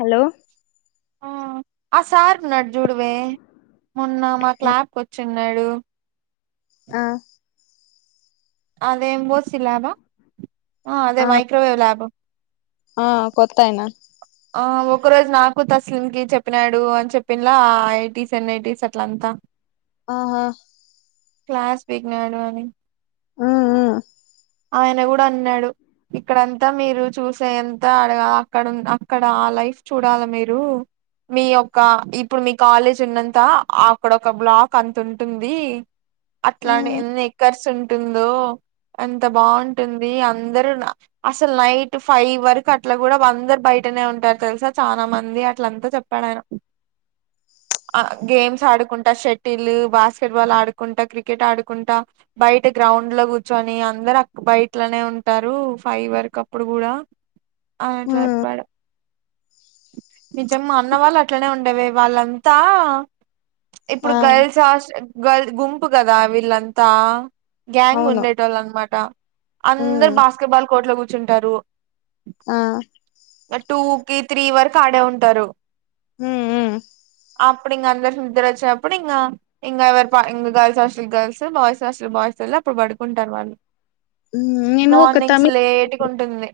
Hello ఆ sir ను అట్ జూడవే మొన్న మాక్ ల్యాబ్ కి వచ్చిన్నాడు ఆ అదే ఎంబోసి లాబా అదే మైక్్రోవేవ్ లాగ ఆ కొత్తాయనా ఆ ఒక రోజు నాకు తస్లిం కి చెప్పినాడు అని చెప్పిండ్లా ఏయ్టీస్ అండ్ నైన్టీస్ అట్లంతా ఓహో క్లాస్ పీకినాడు అని మ్మ్ ఆయన కూడా అన్నాడు ఇక్కడంతా మీరు చూసే ఎంత అడగా అక్కడ అక్కడ ఆ లైఫ్ చూడాలి మీరు మీ యొక్క ఇప్పుడు మీ కాలేజ్ ఉన్నంత అక్కడ ఒక బ్లాక్ అంత ఉంటుంది అట్లని ఎన్ని ఎక్కర్స్ ఉంటుందో ఎంత బాగుంటుంది అందరు అసలు నైట్ ఫైవ్ వరకు అట్లా కూడా అందరు బయటనే ఉంటారు తెలుసా చాలా మంది అట్లంతా చెప్పాడు ఆయన ఆ గేమ్స్ ఆడుకుంటా షటిల్, బాస్కెట్ బాల్ ఆడుకుంటా క్రికెట్ ఆడుకుంటా బయట గ రౌండ్ లో కూర్చొని అందరు అ బయట్ లోనే ఉంటారు ఫైవ్ వరకు అప్పుడు కూడా అని చెప్పాడు నిజం మా అన్న వాళ్ళు అట్లనే ఉండేవే వాళ్ళంతా ఇప్పుడు ఆ గర్ల్స్ హాస్టల్ ఆ గల్ గుంపు కదా వీళ్ళంతా గ్యాంగ్ అవును ఉండేటోళ్ళు అనమాట అందరు బాస్కెట్బాల్ కోర్ట్ లో కూర్చుంటారు ఆ బట్ టూ కి త్రీ వరకు ఆడే ఉంటారు మ్మ్ హ్మ్ అప్పుడు ఇంగ అందరు నిద్దర వచ్చేప్పుడు ఇంగ ఇంగ ఇ girls hostel girls boys hostel boys అప్పుడు పడుకుంటారు వాళ్ళు నేను ఒక మార్నింగ్స్ తమిళ్ లేట్గుంటుంది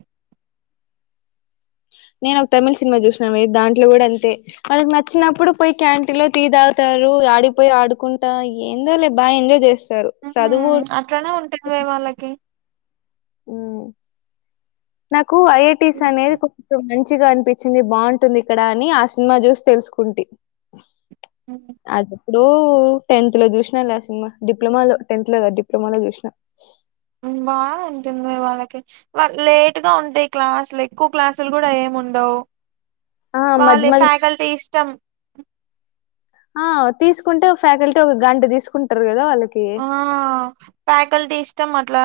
నేను ఒక తమిళ్ సినిమా చూసినా మే దాంట్లో కూడా అంతే వాళ్ళకి నచ్చినప్పుడు పోయి క్యాంటీన్ లో టీ తాగుతారు ఆడికిపోయి ఆడుకుంటా ఏందోలే బా ఎంజాయ్ చేస్తా రు చదువు మ్మ్ అట్లనే ఉంటుంది వాళ్ళకి నాకు ఐఐటిస్ అనేది కొంచెం మం చిగా అనిపించింది బాగుంటుంది ఇక్కడ అని ఆ సినిమా చూసి తెలుసుకుంటి ఉమ్, అదే ఇప్పుడు టెన్త్ లో చూసినా లేలా సినిమా డిప్లొమాలో టెన్త్ లో కాదు డిప్లొమాలో చూసినా బా ఉంటుంది వాళ్ళకి వాళ్ళకి లేట్ గా ఉంటాయి క్లాసులు ఎక్కువ క్లాసులు కూడా ఏం ఉండవ్ ఆ మధ్య వాళ్ల మధ్య ఫ్యాకల్టీ ఇష్టం ఆ తీసుకుంటే ఒక ఫ్యాకల్టీ ఒక గంట తీసుకుంటారు కదా వాళ్ళకి ఆ ఫ్యాకల్టీ ఇష్టం అట్లా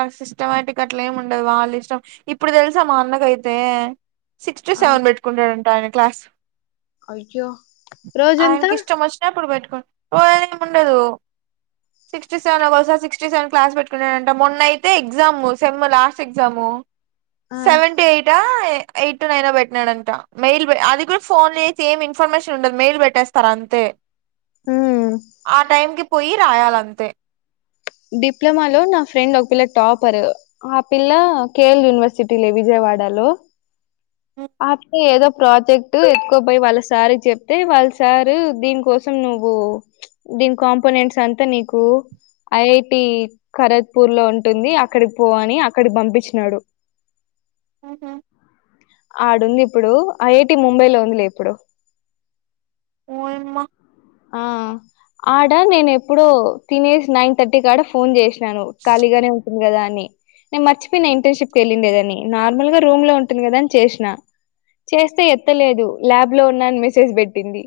ఆ సిస్టమటిక్గా అట్లా ఏమి ఉండదు వాళ్ళ ఇష్టం ఇప్పుడు తెలుసా మా అన్నకైతే సిక్స్ టు ఆ సెవెన్ పెట్టుకుంటాడంట ఆయన క్లాస్ అయ్యో రోజంతా ఆయనకి ఇష్టం వచ్చినప్పుడు పెట్టుకో ఓయేమి ఉండదు సిక్స్ టు సెవెన్ అవర్స్ ఒకకసారి సిక్స్టీ సెవెన్ క్లాస్ పెట్టుకున్నాంట మొన్న అయితే ఎగ్జాము సెమ్ లాస్ట్ ఎగ్జాము ఆ సెవెన్ టు ఎయిటా ఎయిట్ టు నైన్ పెట్టినాడంట మెయిల్ అది కూడా ఫోన్ లో చేసి ఏమి ఇన్ఫర్మేషన్ ఉండదు మెయిల్ పెట్టేస్తారు అంతే ఉమ్ ఆ టైంకిి పోయి రాయాలంతే డిప్లమా లో నా ఫ్రెండ్ ఒక పిల్ల టాపర్ ఆ పిల్ల కేఎల్ యూనివర్సిటీ లె విజయ వాడలో ఆటికి ఏదో ప్రాజెక్ట్ ఎత్తుకోపోయి వాళ్ళ సారికి చెప్తే వాళ్ళ సారు దీనికోసం నువ్వు దీని కాంపోనెంట్స్ అంతా నీకు ఐఐటి ఖరక్ పూర్ లో ఉంటుంది అక్కడికి పో అని అక్కడికి పంపించినాడు ఉహు ఆడుంది ఇప్పుడు ఐఐటి ముంబై లో ఉందిలే ఇప్పుడు ఓయమ్మ ఆ ఆడా నేను ఎప్పుడో తినేసి నైన్ థర్టీకి కాడ ఫోన్ చేస్ సాను ఖాళీగానే ఉంటుంది కదా అని నేను మర్చిపోయి ఇంటర్న్షిప్ కి వెళ్ళిండేదని నార్మల్ గా రూమ్ లో ఉంటుంది కదా అని చేసిన చేస్తే ఎత్తలేదు ల్యాబ్ లో ఉన్నా అని మెసేజ్ పెట్టింది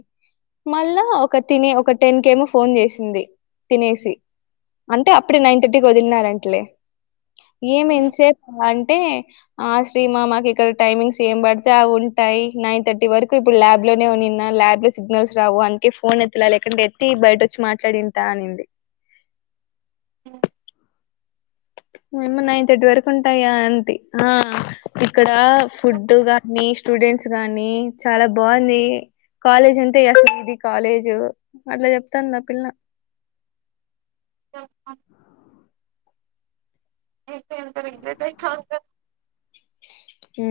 మళ్ళా ఒక తిని ఒక టెన్ కేమో ఫోన్ చేసింది తినేసి అంటే అప్పుడే నైన్ థర్టీకి వదిలినారంటలే ఏమి ఇంతసేప అంటే ఆ శ్రీ మా మాకిక్కడ టైమింగ్స్ ఏం పడితే అవి ఉంటాయి నైన్ థర్టీ వరకు ఇప్పుడు ల్యాబ్ లోనే ఉన్నిన ల్యాబ్ లో సిగ్నల్స్ రావు అందుకే ఫోన్ ఎత్తులా లేకంటే ఎత్తి బయట వచ్చి మాట్లాడింటా అనింది ఓ నియమ్మ నైన్ థర్టీ వరకు ఉంటాయా అంటి ఆ ఇక్కడ డ ఫుడ్ గాని స్టూడెంట్స్ గాని చాలా బాగుంది కాలేజ్ అంటే అసలు ఇది కాలేజ్ అట్లా చెప్తాంది ఆ పిల్ల చెప్ప ఐతే ఎంత రిగ్రెట్ అయితాందో ఊ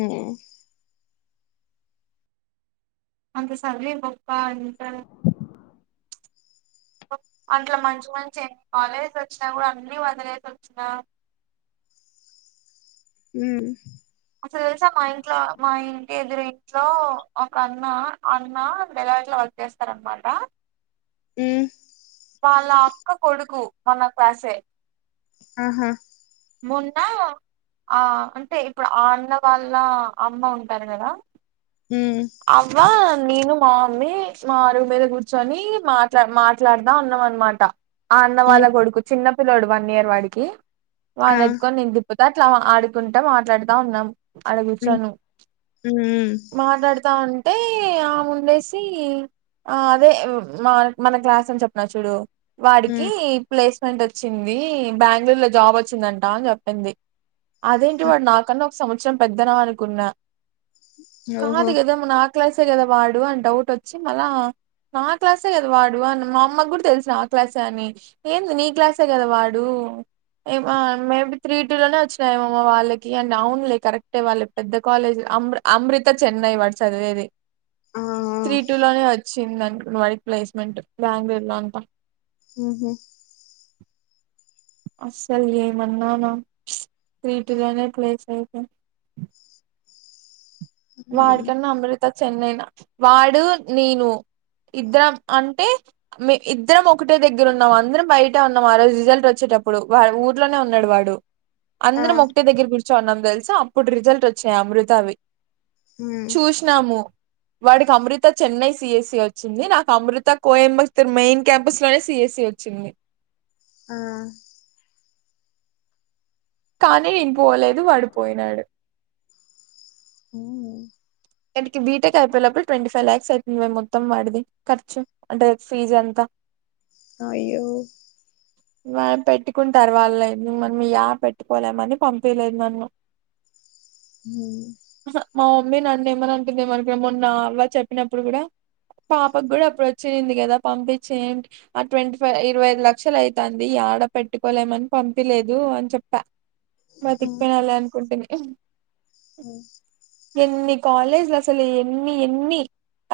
అంత సదివి గొప్ప అంటె అట్ల మంచి మంచి కాలేజి వచ్చినా కూడా అన్ని వదిలేసి వచ్చినా ఊ అసలు తెలుసా మా ఇంట్లో మా ఇంటి ఎదురు ఇంట్లో ఒక అన్న ఆ అన్న డెలాయిట్ లో వాల్ చేస్తారనమాట ఉ వాళ్ళ అక్క కొడుకు మన క్లాసే అహ మొన్నా ఆ అంటే ఇప్పుడు ఆ అన్న వాళ్ళ అమ్మ ఉంటారు కదా హ్మ్. అవ్వా నేను మా మమ్మీ మా అరువు మీద కూర్చొని మాట్లా మాట్లాడదా ఉన్నాం అనమాట ఆ అన్న వాళ్ళ హ్మ్. కొడుకు చిన్న పిల్లోడు వన్ ఇయర్ వాడికి ఆ! వాని ఎత్తుకొని నేను తిప్పుతా పోతే అట్లా ఆడుకుంటా మాట్లాడుతా ఉన్నాం ఆడ హ్మ్. కూచొని హ్మ్. మాట్లాడు అంటే ఆ ముండేసి ఆ అదే మన క్లాస్ అని చెప్పిన చూడు వాడికి హ్మ్. ప్లేస్మెంట్ ంట్ వచ్చింది బ్యాంగ్ళూరు లో జాబ్ వచ్చిందంట అని చెప్పింది అదేంటి హ్మ్. వాడు నాకన్నా సంవత్సరం పెద్దనా అనుకున్నా కాదు ఓహో కదా మా నా క్లాసే కదా వాడు అని డౌట్ వచ్చి మళ్ళ నా క్లాసే కదా వాడు అని మా అమ్మ కూడా తెలుసు ఆ క్లాసే అని ఏంది నీ క్లాసే కదా వాడు ఉ ఏ మేబీ త్రీ టూ లోనే వచ్చినాఏమో వాళ్ళకి అండ్ అవున్లే కరెక్టే వాళ్లు పెద్ద కాలేజ్ అమృ అమృత చెన్నై వాడు చదివేది ఆ! ఆ! త్రీ టూ లోనే వచ్చింది చింద వాడికి ప్లేస్మెంట్ బ్యాంగ్ళూర్ లో అంట ఉ హ్ అస్సలు ఏమన్నానా త్రీ టు లోనే ప్లేస్ అయితే హ్మ్. వాడికన్నా అమృత చెన్నైన వాడు నేను ఇద్దరం అంటే మే ఇద్దరం ఒకటే దగ్గర ఉన్నాం అందరం బయటే ఉన్నాం ఆ రోజు రిజల్ట్ వచ్చేటప్పుడు టప్పుడు వాడు ఊర్లోనే ఉన్నడు వాడు ఆ! అందరం ఒకటే దగ్గర కూర్చోని ఉన్నాం తెలుసా అప్పుడు రిజల్ట్ వచ్చాయి అమృతావి హ్మ్. చూసినాము వాడికి అమృత చెన్నై సిఎస్సి వచ్చింది నాకు అమృత కోయంబత్తూర్ మెయిన్ క్యాంపస్ లోనే సి సి యెస్ సి వచ్చింది ఆ కానీ నేను పోలేదు వాడు పోయినాడు హ ఇంతకి బీటెక్ అయిపోయేలోపల ట్వంటీఫైవ్ లాక్స్ అయి ఇంక మొత్తం వాడిది ఖర్చు అంటే ఫీజు అంత అయ్యొ పెట్టుకుంటారు వాళ్లే మనం యాడ పెట్టుకోలేమని పంపిలేదు నన్ను హ మా మమ్మీ నన్నేమన అంటుందేమో అనుకున్న మొన్న అవ్వ చెప్పినప్పుడు కూడా పాపకు కూడా అప్పుడు వచ్చింది కదా పంపించే ఏంటి ఆ ట్వంటీ ఫైవ్ ఇరవై ఐదు లక్షలు అయితాంది ఆడ పెట్టుకోలేమని పంపిలేదు అని చెప్పా హుహు. బతికిపోయినాంలే అనుకుంటుని ఎన్ని కాలేజీలు అసలు ఎన్ని ఎన్ని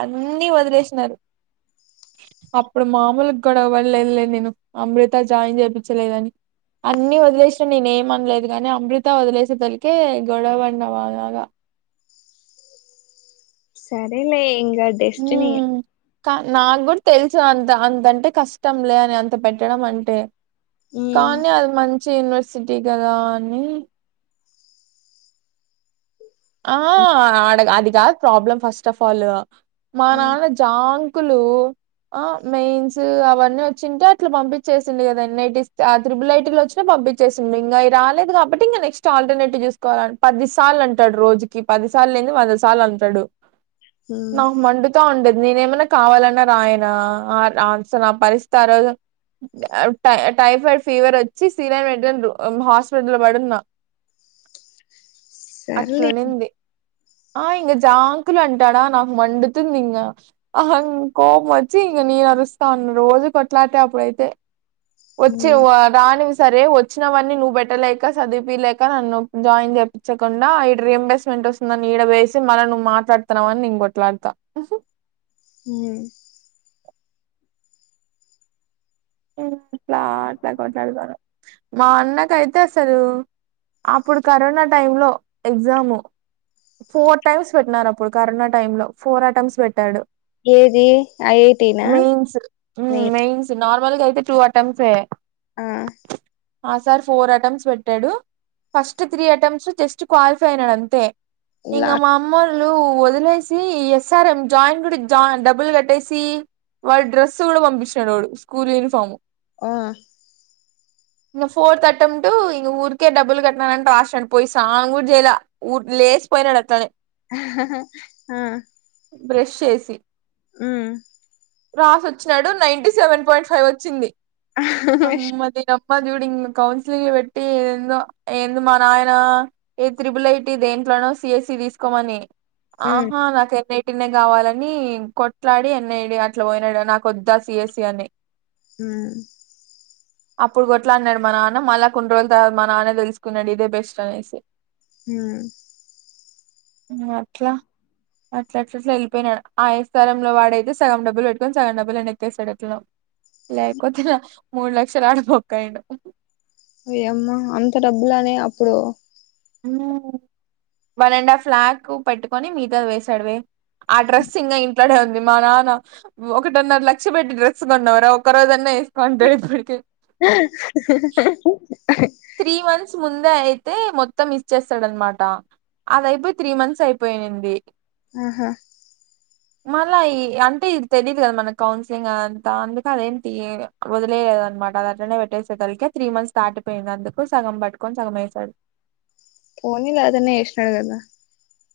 అన్ని వదిలేసినారు అప్పుడు మామూలుగ గొడవ పడలేదులే నేను అమృత జాయిన్ చేపిచలేదని అన్ని వదిలేసినా నేనే ఏమనలేదు గానీ అమృత వదిలేసే తలకే గొడవ పడిన బాగా సరేలే ఇంక డెస్టిని ఉమ్ కా నాకు కూడా తెలుసు అంత అంతంటే కష్టంలే అని అంత పెట్టడం అంటే హ్మ్. కానీ అది మంచి యూనివర్సిటీ కదా అని ఆ ఆడ అది కాదు ప్రాబ్లం ఫస్ట్ ఆఫ్ ఆల్ మా ఆ! నాన్న జాంగ్ కులు ఆ మెయిన్స్ అవన్నీ వచ్చింటే అట్లా పంపించేసింది కదా ఎన్ఐటి ఆ త్రిబుల్ ఐటీలో వచ్చినా పంబించేసుండే ఇంకా అవి రాలేదు కాబటి ఇంక నెక్స్ట్ ఆల్టర్నేటివ్ చసుకోవాలని పది సార్లు అంటే టాడు రోజుకి పది సార్లు ఎంది వంద సార్లు అంటాడు హ్మ్. నాకు మండుతా ఉండేది నేనేమన్న కావాలన్నా రాయనా అన్సలు నా పరిస్థితి ఆ రోజు టై టైఫాయిడ్ ఫీవర్ వచ్చి సీలైన్ పెట్టిన్రు నేను హాస్పిటల్లో పడున్న సర్లే. అట్లనింది ఆ ఇంగ జాంకులు అంటాడా నాకు మండుతుందింగ అసలు కోపమొచ్చి ఇక నేను అరుస్తాను రోజు కొట్లాటే అప్పుడైతే వచ్చి హ్మ్. రాని సరే వచ్చినవన్నీ నువ్వు బెట్టలేక చదివిపియ్యలేక నన్ను జాయిన్ చెపించకుండా ఈడ రీంబెస్మెంట్ వస్తుందని ఈడ వేసి మళ్ళ నువ్వు మాట్లాడుతున్నావా అని నేను కొట్లాడతా ఉమ్ అట్లా అట్లా కొట్లాడుతాన మా అన్నకయితే అసలు అప్పుడు కరోనా టైమ్ లో ఎగ్జాము ఫోర్ టైమ్స్ పెట్టినారు అప్పుడు కరోనా టైమ్ లో ఫోర్ అటెంప్ట్ పెట్టాడు ఏది ఐఐటీనా? మెయిన్స్ మీ మెయిన్స్ వాళ్ళకైతే టూ అటెంప్ట్సే ఆ ఆ సారరీ ఫోర్ అటెంప్ట్స్ పెట్టాడు first three attempts just qualify అయినాడు అంతే ఇంగ లా మా అమ్మోళ్ళు వదిలేసి ఎస్ఆర్ఎం జాయిన్ కూడా జా డబ్బులు కట్టేసి వాడు డ్రెస్సు కూడా పంపించినాడు స్కూల్ యూనిఫామ్ ఆ ఇక ఫోర్త్ అటెంప్ట్ ఇక ఊరికే డబ్బులు కట్టిననంట హాస్టల్ పోయి స్నానం కూడా చేయలా పోయినాను అట్లనే ఆ బ్రష్ చేసి ఉమ్ రాసి వచ్చినాడు నైన్టీ సెవెన్ పాయింట్ ఫైవ్ వచ్చింది అమ్మ దీన మ్మ చూడింగా కౌన్సిలింగ్ పెట్టి ఏందో ఏంది మా నాన ఏ త్రిబుల్ ఐ టి దేంట్లనో సిఎస్సి తీసుకోమని ఆహ హ్మ్. నాక ట్టినే కావాలని కొట్లాడి ఎన్ఐటి అట్ల పోయినాడు నాకొద్దా సిఎస్సి అని ఉమ్ అప్పుడు కొట్లాడినాడు మా నాన్న మళ్ళ కొన్ని రోజుల తర్వాత మా నాన్న తెలుసుకున్నడు ఇదే బెస్ట్ అనేసి ఉమ్ అట్లా అట్లా అట్ అట్లా వెళ్ళిపోయినాడు ఆ ఎస్ ఆర్ లో వాడైతే సగం డబ్బులు పెట్టుకొని సగం డబ్బులు ఎనక్కేస్తడు ఎట్లనో లేకపోతే నా మూడు లక్షలు ఆడ బొక్కైయుండు ఓయమ్మా అంత డబ్బులానే అప్పుడు ఉమ్ వన్ అండ్ హాఫ్ లాక్ పెట్టుకొని మిగతాది వేసాడువే ఆ డ్రెస్ ఇంగ ఇం ట్లనే ఉంది మా నాన్న ఒకటిన్నర లక్ష పెట్టి డ్రెస్ కొన్నవుర ఒక్క రోజన్న ఏస్ త్రీ వన్ ముందే అయితే మొత్తం మిస్ చేస్తాడనమాట అదయిపోయి త్రీ మంత్స్ అయిపోయింది ఆహా మళ్ళీ అంటే ఇది తెలీదు కదా మన కౌన్సిలింగ్ అంతా అందుక అదేంటి వదిలలేదు అనమాట అట్లనే పెట్టేసే సరికి త్రీ మంత్స్ దాటిపోయింది అందుకె సగం పటుకొని సగం వేసాడు పోనీ అదన్న చేసినాడు కదా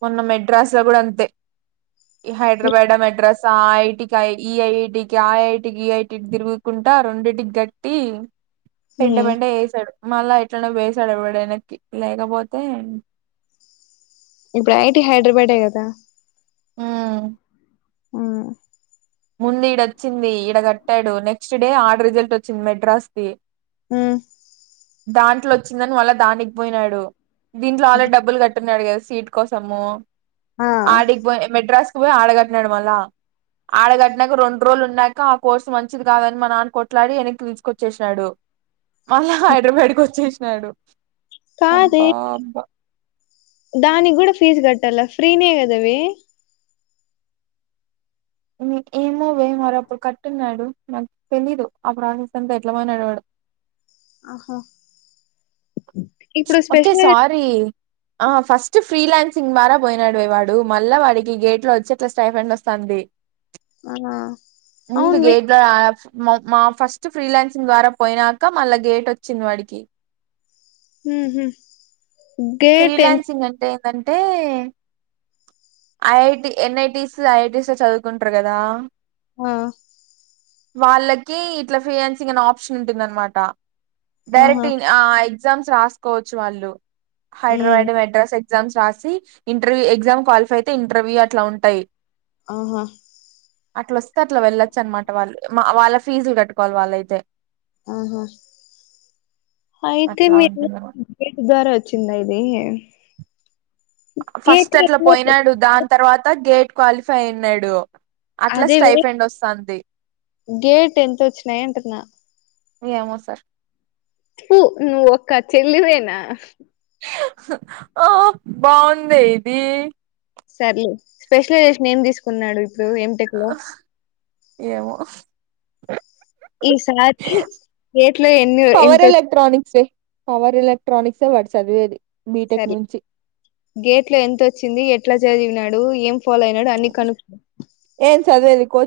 మొన్న మెడ్రాస్ లో కూడా అంతే ఈ హైదరాబాద్ ల మెడ్రాస్ ఆ ఐటీకి ఈ ఐటికి ఆ ఐటీకి ఈ ఐటీకి తిరుగుకుంటా రొండిటికి గట్టి పెంట హ్మ్ పెంట చేసాడు మళ్ళా ఎట్లనే వేసడు వెనకీ లేకపోతే ఇప్పుడు ఐటి హైదరాబాదే కదా ఉమ్, ఆ ముందు ఇడ వచ్చింది ఇడ కట్టాడు నెక్స్ట్ డే ఆడ రిజల్ట్ వచ్చింది మెడ్రాస్ కి హ దాంట్లో వచ్చిందని మళ్ళా దానికి పోయినాడు దీంట్లో ఆల్రేడీ డబ్బులు కట్టున్నాడు కదా సీట్ కోసము ఆ ఆడికి పోయి మెడ్రాస్కి పోయి ఆడగట్టినాడు మళ్ళా ఆడగట్నకు రెండు రోజులు ఉన్నాక ఆ కోర్సు మంచిది కాదని మా నాన్న కొట్లాడి వెనక్కి తీసుకొచ్చేసాడు మళ్ళా హైదరాబాదు కి వచ్చేసినాడు కాదే అబ్బా అబ్బా దానికి కూడా ఫీజు కట్టల ఫ్రీనే కదా వే ఏమో వే మరో అప్పుడు కట్టున్నాడు నాకు తెలీదు ఆ ప్రాసెస్ అంతా ఎట్లా మనడువాడు ఆహ ఓకే సారీ ఆ ఫస్ట్ ఫ్రీలాన్సింగ్ ద్వారా పోయినాడువే వాడు మళ్ళా వాడికి గేట్ లో వచ్చి అట్లా స్టైఫెండ్ వస్తుంది ఆ ముందు అవునువే గేట్ ద మా ఫస్ట్ ఫ్రీలాన్సింగ్ ద్వారా పోయినాక మళ్ళా గేటు ఓచ్చింది వాడికి ఉ హు ఫ్రీలాన్సింగ్ అంటే ఏంటంటే ఐఐటి ఎన్ఐటిస్ ఐఐటిస్ చదువుకుంటారు కదా ఆ వాళ్ళకి ఇట్లా ఫీయాన్సింగ్ అనే ఆప్షన్ ఉంటుంది అనమాట డైరెక్ట్ ఆహా ఎగ్జామ్స్ రాసుకోవచ్చు వాళ్ళు ఉమ్ హైదరాబాద్ మెడ్రాస్ ఎగ్జామ్స్ రాసి ఇంటర్వ్యూ ఎగ్జామ్ క్వాలిఫై అయితే ఇంటర్వ్యూ అట్లా ఉంటాయి ఆహ అట్లా వస్తే అట్లా వెళ్ళొచ్చు అన్నమాట వాళ్ళు మా వాళ్ళ ఫీజులు కట్టుకోవాలి వాళ్ళయితే ఆహా ఆయితే అట్లా మీరు ఉంటుందనమాట [unintelligible] ద్వారా వచింద ఇది గేట్ ఫస్ట్ అట్లా పోయినాడు దాని తర్వాత గేట్ క్వాలిఫై అయినాడు అట్లా అదే స్టైఫెండ్ వస్తుంది గేట్ ఎంత వచ్చినాయి అంటున్నా ఎమో సార్ తు నువ్ ఒక్క చెల్లివేనా ఆ బాగుందే ఇది సర్లే స్పెషలైజేషన్ ఏం తీసుకున్నాడు ఇప్పుడు ఎంటెక్ లో ఏమో ఈసారి రేట్లో ఎన్న పవర్ ఎంత ఎలక్ట్రానిక్స్ పవర్ ఎలక్ట్రనిక్స్ వాడు చదివేది బీటెక్ సరే నుంచి గేట్ లో ఎంతొచ్చింది ఎట్లా చదివినాడు ఏం ఫాలో అయినాడు అన్ని కనుకో ఏం చదివేది కోచింగ్